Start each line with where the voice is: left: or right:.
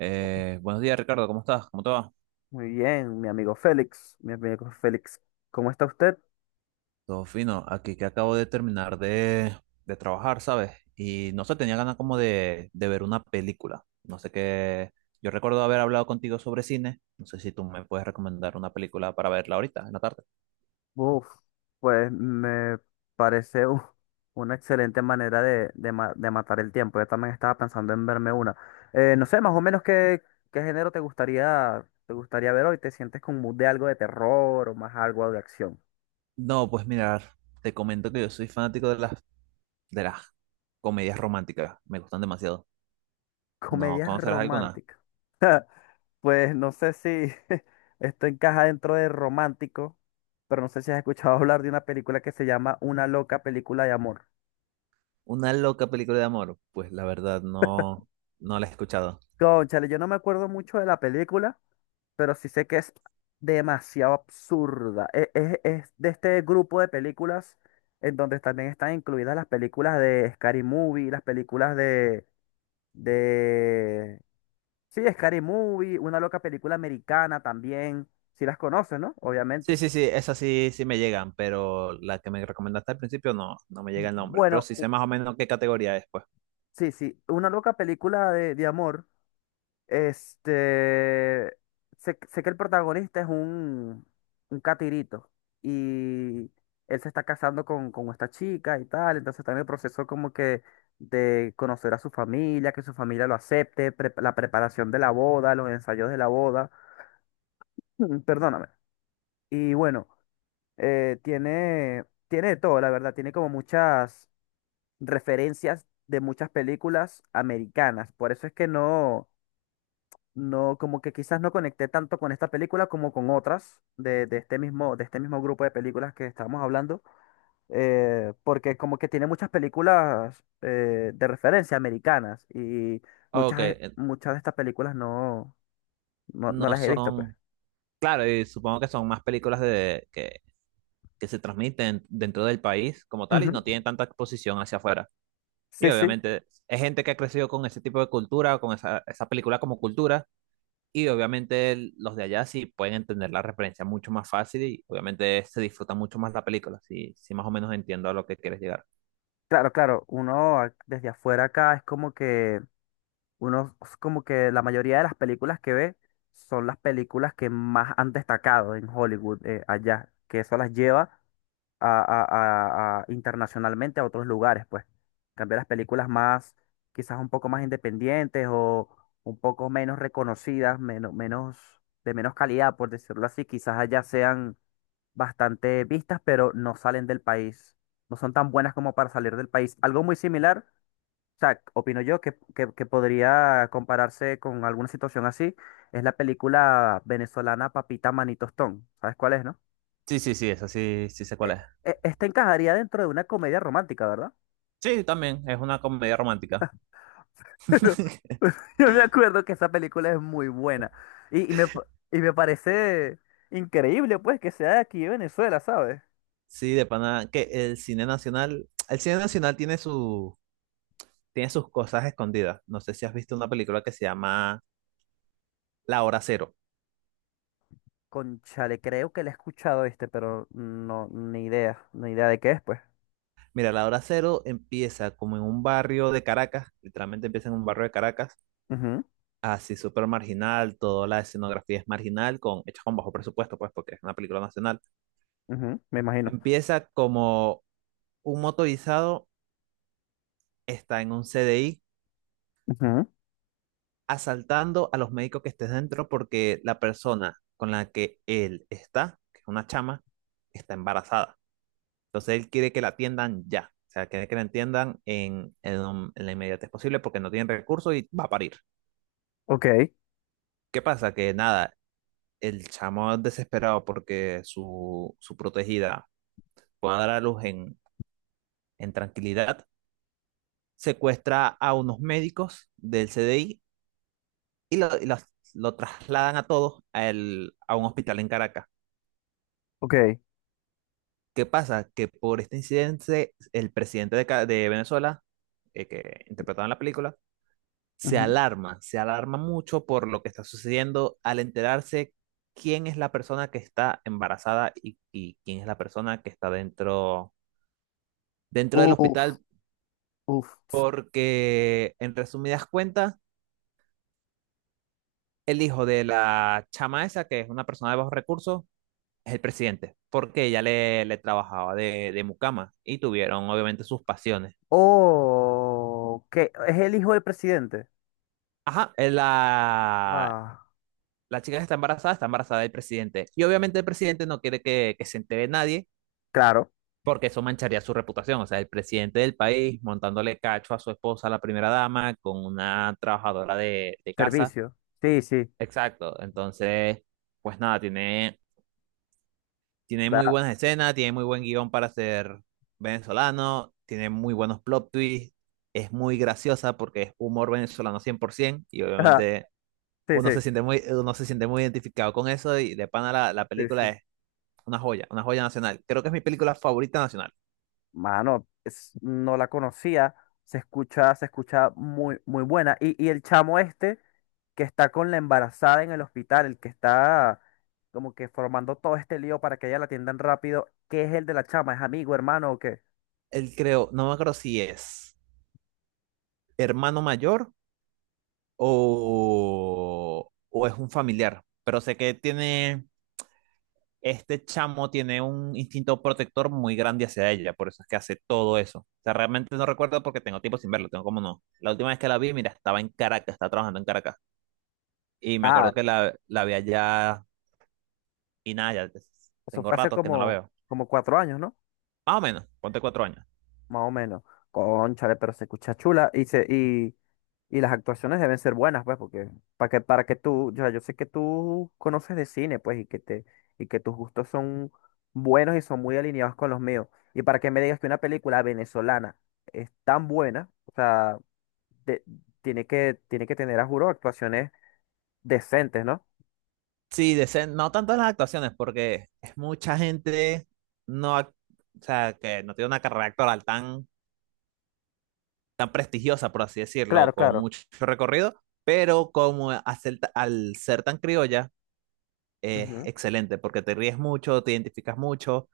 right: Buenos días, Ricardo, ¿cómo estás? ¿Cómo te va?
left: Muy bien, mi amigo Félix, ¿cómo está usted?
right: Todo fino, aquí que acabo de terminar de trabajar, ¿sabes? Y no sé, tenía ganas como de ver una película. No sé qué. Yo recuerdo haber hablado contigo sobre cine. No sé si tú me puedes recomendar una película para verla ahorita, en la tarde.
left: Uf, pues me parece una excelente manera de, de de matar el tiempo. Yo también estaba pensando en verme una. No sé, más o menos qué género te gustaría ver hoy. ¿Te sientes con mood de algo de terror o más algo de acción?
right: No, pues mirar, te comento que yo soy fanático de de las comedias románticas. Me gustan demasiado. ¿No
left: Comedias
right: conocerás alguna?
left: románticas. Pues no sé si esto encaja dentro de romántico, pero no sé si has escuchado hablar de una película que se llama Una loca película de amor.
right: Una loca película de amor. Pues la verdad, no la he escuchado.
left: Cónchale, yo no me acuerdo mucho de la película, pero sí sé que es demasiado absurda. Es de este grupo de películas en donde también están incluidas las películas de Scary Movie, las películas de. Sí, Scary Movie, una loca película americana también. Si las conoces, ¿no?
right: Sí,
left: Obviamente.
right: sí, sí, esas sí, sí me llegan, pero la que me recomendaste al principio no me llega el nombre, pero
left: Bueno,
right: sí sé más o menos qué categoría es, pues.
left: sí, sí, una loca película de amor. Este, sé que el protagonista es un catirito y él se está casando con esta chica y tal, entonces está en el proceso como que de conocer a su familia, que su familia lo acepte, la preparación de la boda, los ensayos de la boda. Mm, perdóname. Y bueno, tiene de todo, la verdad, tiene como muchas referencias de muchas películas americanas, por eso es que no... No, como que quizás no conecté tanto con esta película como con otras de, de este mismo grupo de películas que estábamos hablando, porque como que tiene muchas películas de referencia americanas y
right: Ok,
left: muchas, muchas de estas películas no
right: no
left: las he visto, pues.
right: son, claro, y supongo que son más películas que se transmiten dentro del país como tal y
left: Ujú.
right: no tienen tanta exposición hacia afuera. Y
left: Sí, sí,
right: obviamente es gente que ha crecido con ese tipo de cultura, con esa película como cultura, y obviamente los de allá sí pueden entender la referencia mucho más fácil y obviamente se disfruta mucho más la película, sí, sí más o menos entiendo a lo que quieres llegar.
left: claro, claro. Desde afuera acá es como que uno es como que la mayoría de las películas que ve son las películas que más han destacado en Hollywood allá, que eso las lleva a, internacionalmente a otros lugares, pues. Cambiar las películas más, quizás un poco más independientes o un poco menos reconocidas, de menos calidad, por decirlo así, quizás allá sean bastante vistas, pero no salen del país, no son tan buenas como para salir del país. Algo muy similar, o sea, opino yo que podría compararse con alguna situación así, es la película venezolana Papita Manitostón. ¿Sabes cuál es, no?
right: Sí, sí, sí, esa sí, sí sé cuál
left: e-
right: es.
left: Esta encajaría dentro de una comedia romántica, ¿verdad?
right: Sí, también, es una comedia romántica.
left: Yo me acuerdo que esa película es muy buena. Y, y me parece increíble, pues, que sea de aquí de Venezuela, ¿sabes?
right: Sí, de pana, que el cine nacional tiene tiene sus cosas escondidas. No sé si has visto una película que se llama La Hora Cero.
left: Conchale, creo que la he escuchado este, pero no, ni idea, ni idea de qué es, pues.
right: Mira, La Hora Cero empieza como en un barrio de Caracas, literalmente empieza en un barrio de Caracas,
left: Ujú,
right: así súper marginal, toda la escenografía es marginal, con, hecha con bajo presupuesto, pues, porque es una película nacional.
left: ujú, me imagino.
right: Empieza como un motorizado está en un CDI
left: Ujú,
right: asaltando a los médicos que estés dentro porque la persona con la que él está, que es una chama, está embarazada. Entonces él quiere que la atiendan ya. O sea, quiere que la atiendan en la inmediatez posible porque no tienen recursos y va a parir.
left: ok,
right: ¿Qué pasa? Que nada, el chamo es desesperado porque su protegida pueda dar a luz en tranquilidad, secuestra a unos médicos del CDI y, lo trasladan a todos a a un hospital en Caracas.
left: ok,
right: ¿Qué pasa? Que por este incidente, el presidente de Venezuela, que interpretaba en la película,
left: ujú.
right: se alarma mucho por lo que está sucediendo al enterarse quién es la persona que está embarazada y quién es la persona que está dentro, dentro del
left: Uf,
right: hospital,
left: uf.
right: porque en resumidas cuentas, el hijo de la chama esa, que es una persona de bajos recursos, es el presidente, porque ella le trabajaba de mucama y tuvieron obviamente sus pasiones.
left: Oh, que es el hijo del presidente.
right: Ajá,
left: Wow.
right: la chica que está embarazada del presidente. Y obviamente el presidente no quiere que se entere nadie
left: Claro,
right: porque eso mancharía su reputación. O sea, el presidente del país montándole cacho a su esposa, la primera dama, con una trabajadora de casa.
left: servicio. Sí, sí.
right: Exacto. Entonces, pues nada, tiene muy buenas escenas, tiene muy buen guión para ser venezolano, tiene muy buenos plot twists, es muy graciosa porque es humor venezolano 100% y
left: Ajá,
right: obviamente
left: sí, sí,
right: uno se siente muy identificado con eso y de pana la
left: sí,
right: película
left: sí.
right: es una joya nacional. Creo que es mi película favorita nacional.
left: Mano, no la conocía. Se escucha muy, muy buena. Y el chamo este que está con la embarazada en el hospital, el que está como que formando todo este lío para que ella la atiendan rápido, ¿qué es el de la chama? ¿Es amigo, hermano o qué?
right: Él creo, no me acuerdo si es hermano mayor o es un familiar, pero sé que este chamo tiene un instinto protector muy grande hacia ella, por eso es que hace todo eso. O sea, realmente no recuerdo porque tengo tiempo sin verlo, tengo como no. La última vez que la vi, mira, estaba en Caracas, estaba trabajando en Caracas y me
left: Ah,
right: acuerdo que la vi allá y nada, ya
left: eso
right: tengo
left: fue hace
right: rato que no la
left: como,
right: veo.
left: como cuatro años, ¿no?
right: Más o menos, ponte 4 años.
left: Más o menos. Cónchale, pero se escucha chula y y las actuaciones deben ser buenas, pues, porque para que tú, ya yo sé que tú conoces de cine, pues, y que tus gustos son buenos y son muy alineados con los míos. Y para que me digas que una película venezolana es tan buena, o sea, de- tiene que tener a juro actuaciones decentes, ¿no?
right: Sí, no tanto las actuaciones, porque es mucha gente no, ac- o sea, que no tiene una carrera actoral tan prestigiosa, por así decirlo,
left: Claro,
right: con
left: claro.
right: mucho recorrido, pero como hacer al ser tan criolla, es
left: Ujú.
right: excelente, porque te ríes mucho, te identificas mucho.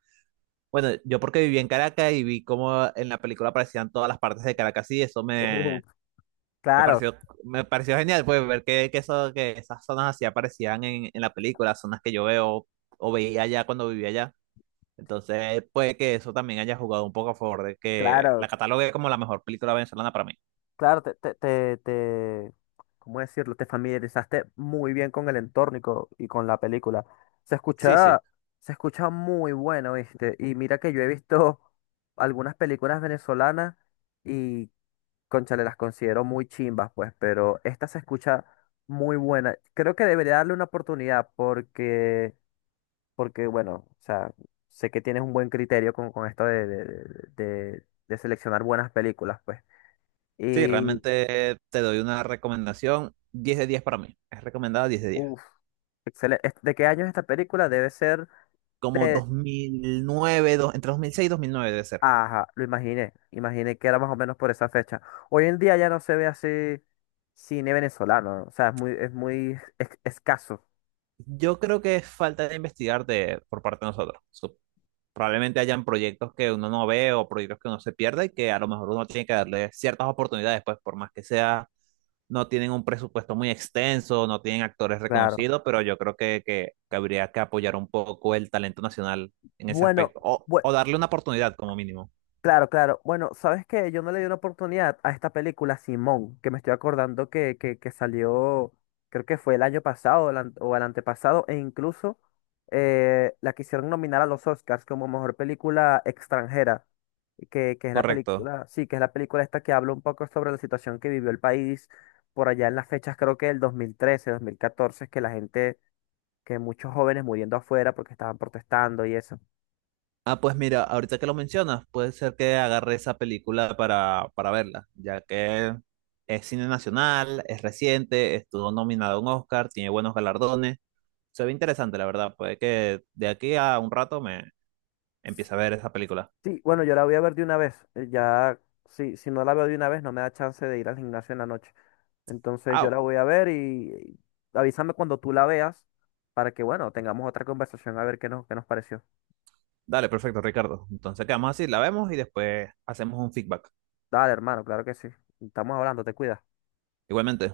right: Bueno, yo porque viví en Caracas y vi cómo en la película aparecían todas las partes de Caracas y eso me...
left: Ujú.
right: Me
left: Claro,
right: pareció, me pareció genial, pues, ver que esas zonas así aparecían en la película, zonas que yo veo o veía allá cuando vivía allá. Entonces, puede que eso también haya jugado un poco a favor de que la
left: claro.
right: catalogue como la mejor película venezolana para mí.
left: Claro, ¿cómo decirlo? Te familiarizaste muy bien con el entorno y y con la película. Se
right: Sí, sí,
left: escucha, se escucha muy bueno, ¿viste? Y mira que yo he visto algunas películas venezolanas y, cónchale, las considero muy chimbas, pues, pero esta se escucha muy buena. Creo que debería darle una oportunidad porque, porque bueno, o sea, sé que tienes un buen criterio con esto de, de seleccionar buenas películas, pues.
right: sí,
left: Y
right: realmente te doy una recomendación, 10 de 10 para mí. Es recomendada 10 de 10.
left: uf, excelente. ¿De qué año es esta película? Debe ser
right: Como
left: de...
right: 2009, dos- entre 2006 y 2009 debe ser.
left: Ajá, lo imaginé. Imaginé que era más o menos por esa fecha. Hoy en día ya no se ve así cine venezolano, ¿no? O sea, es muy, escaso.
right: Yo creo que es falta de investigar de, por parte de nosotros. Probablemente hayan proyectos que uno no ve o proyectos que uno se pierde y que a lo mejor uno tiene que darle ciertas oportunidades, pues por más que sea, no tienen un presupuesto muy extenso, no tienen actores
left: Claro.
right: reconocidos, pero yo creo que habría que apoyar un poco el talento nacional en ese
left: Bueno,
right: aspecto
left: bu-
right: o darle una oportunidad como mínimo.
left: Claro, claro. Bueno, ¿sabes qué? Yo no le di una oportunidad a esta película Simón, que me estoy acordando que salió, creo que fue el año pasado o o el antepasado, e incluso la quisieron nominar a los Oscars como mejor película extranjera, que es la
right: Correcto.
left: película, sí, que es la película esta que habla un poco sobre la situación que vivió el país por allá en las fechas, creo que del 2013, 2014, que la gente, que muchos jóvenes muriendo afuera porque estaban protestando y
right: Ah, pues mira, ahorita que lo mencionas, puede ser que agarre esa película para verla, ya que es cine nacional, es reciente, estuvo nominado a un Oscar, tiene buenos galardones. Se ve interesante, la verdad. Puede que de aquí a un rato me empiece a ver esa película.
left: sí, bueno, yo la voy a ver de una vez. Ya, sí, si no la veo de una vez, no me da chance de ir al gimnasio en la noche. Entonces yo
right: Ah,
left: la voy a ver y avísame cuando tú la veas para que, bueno, tengamos otra conversación a ver qué nos pareció.
right: dale, perfecto, Ricardo. Entonces quedamos así, la vemos y después hacemos un feedback.
left: Dale, hermano, claro que sí. Estamos hablando, te cuidas.
right: Igualmente.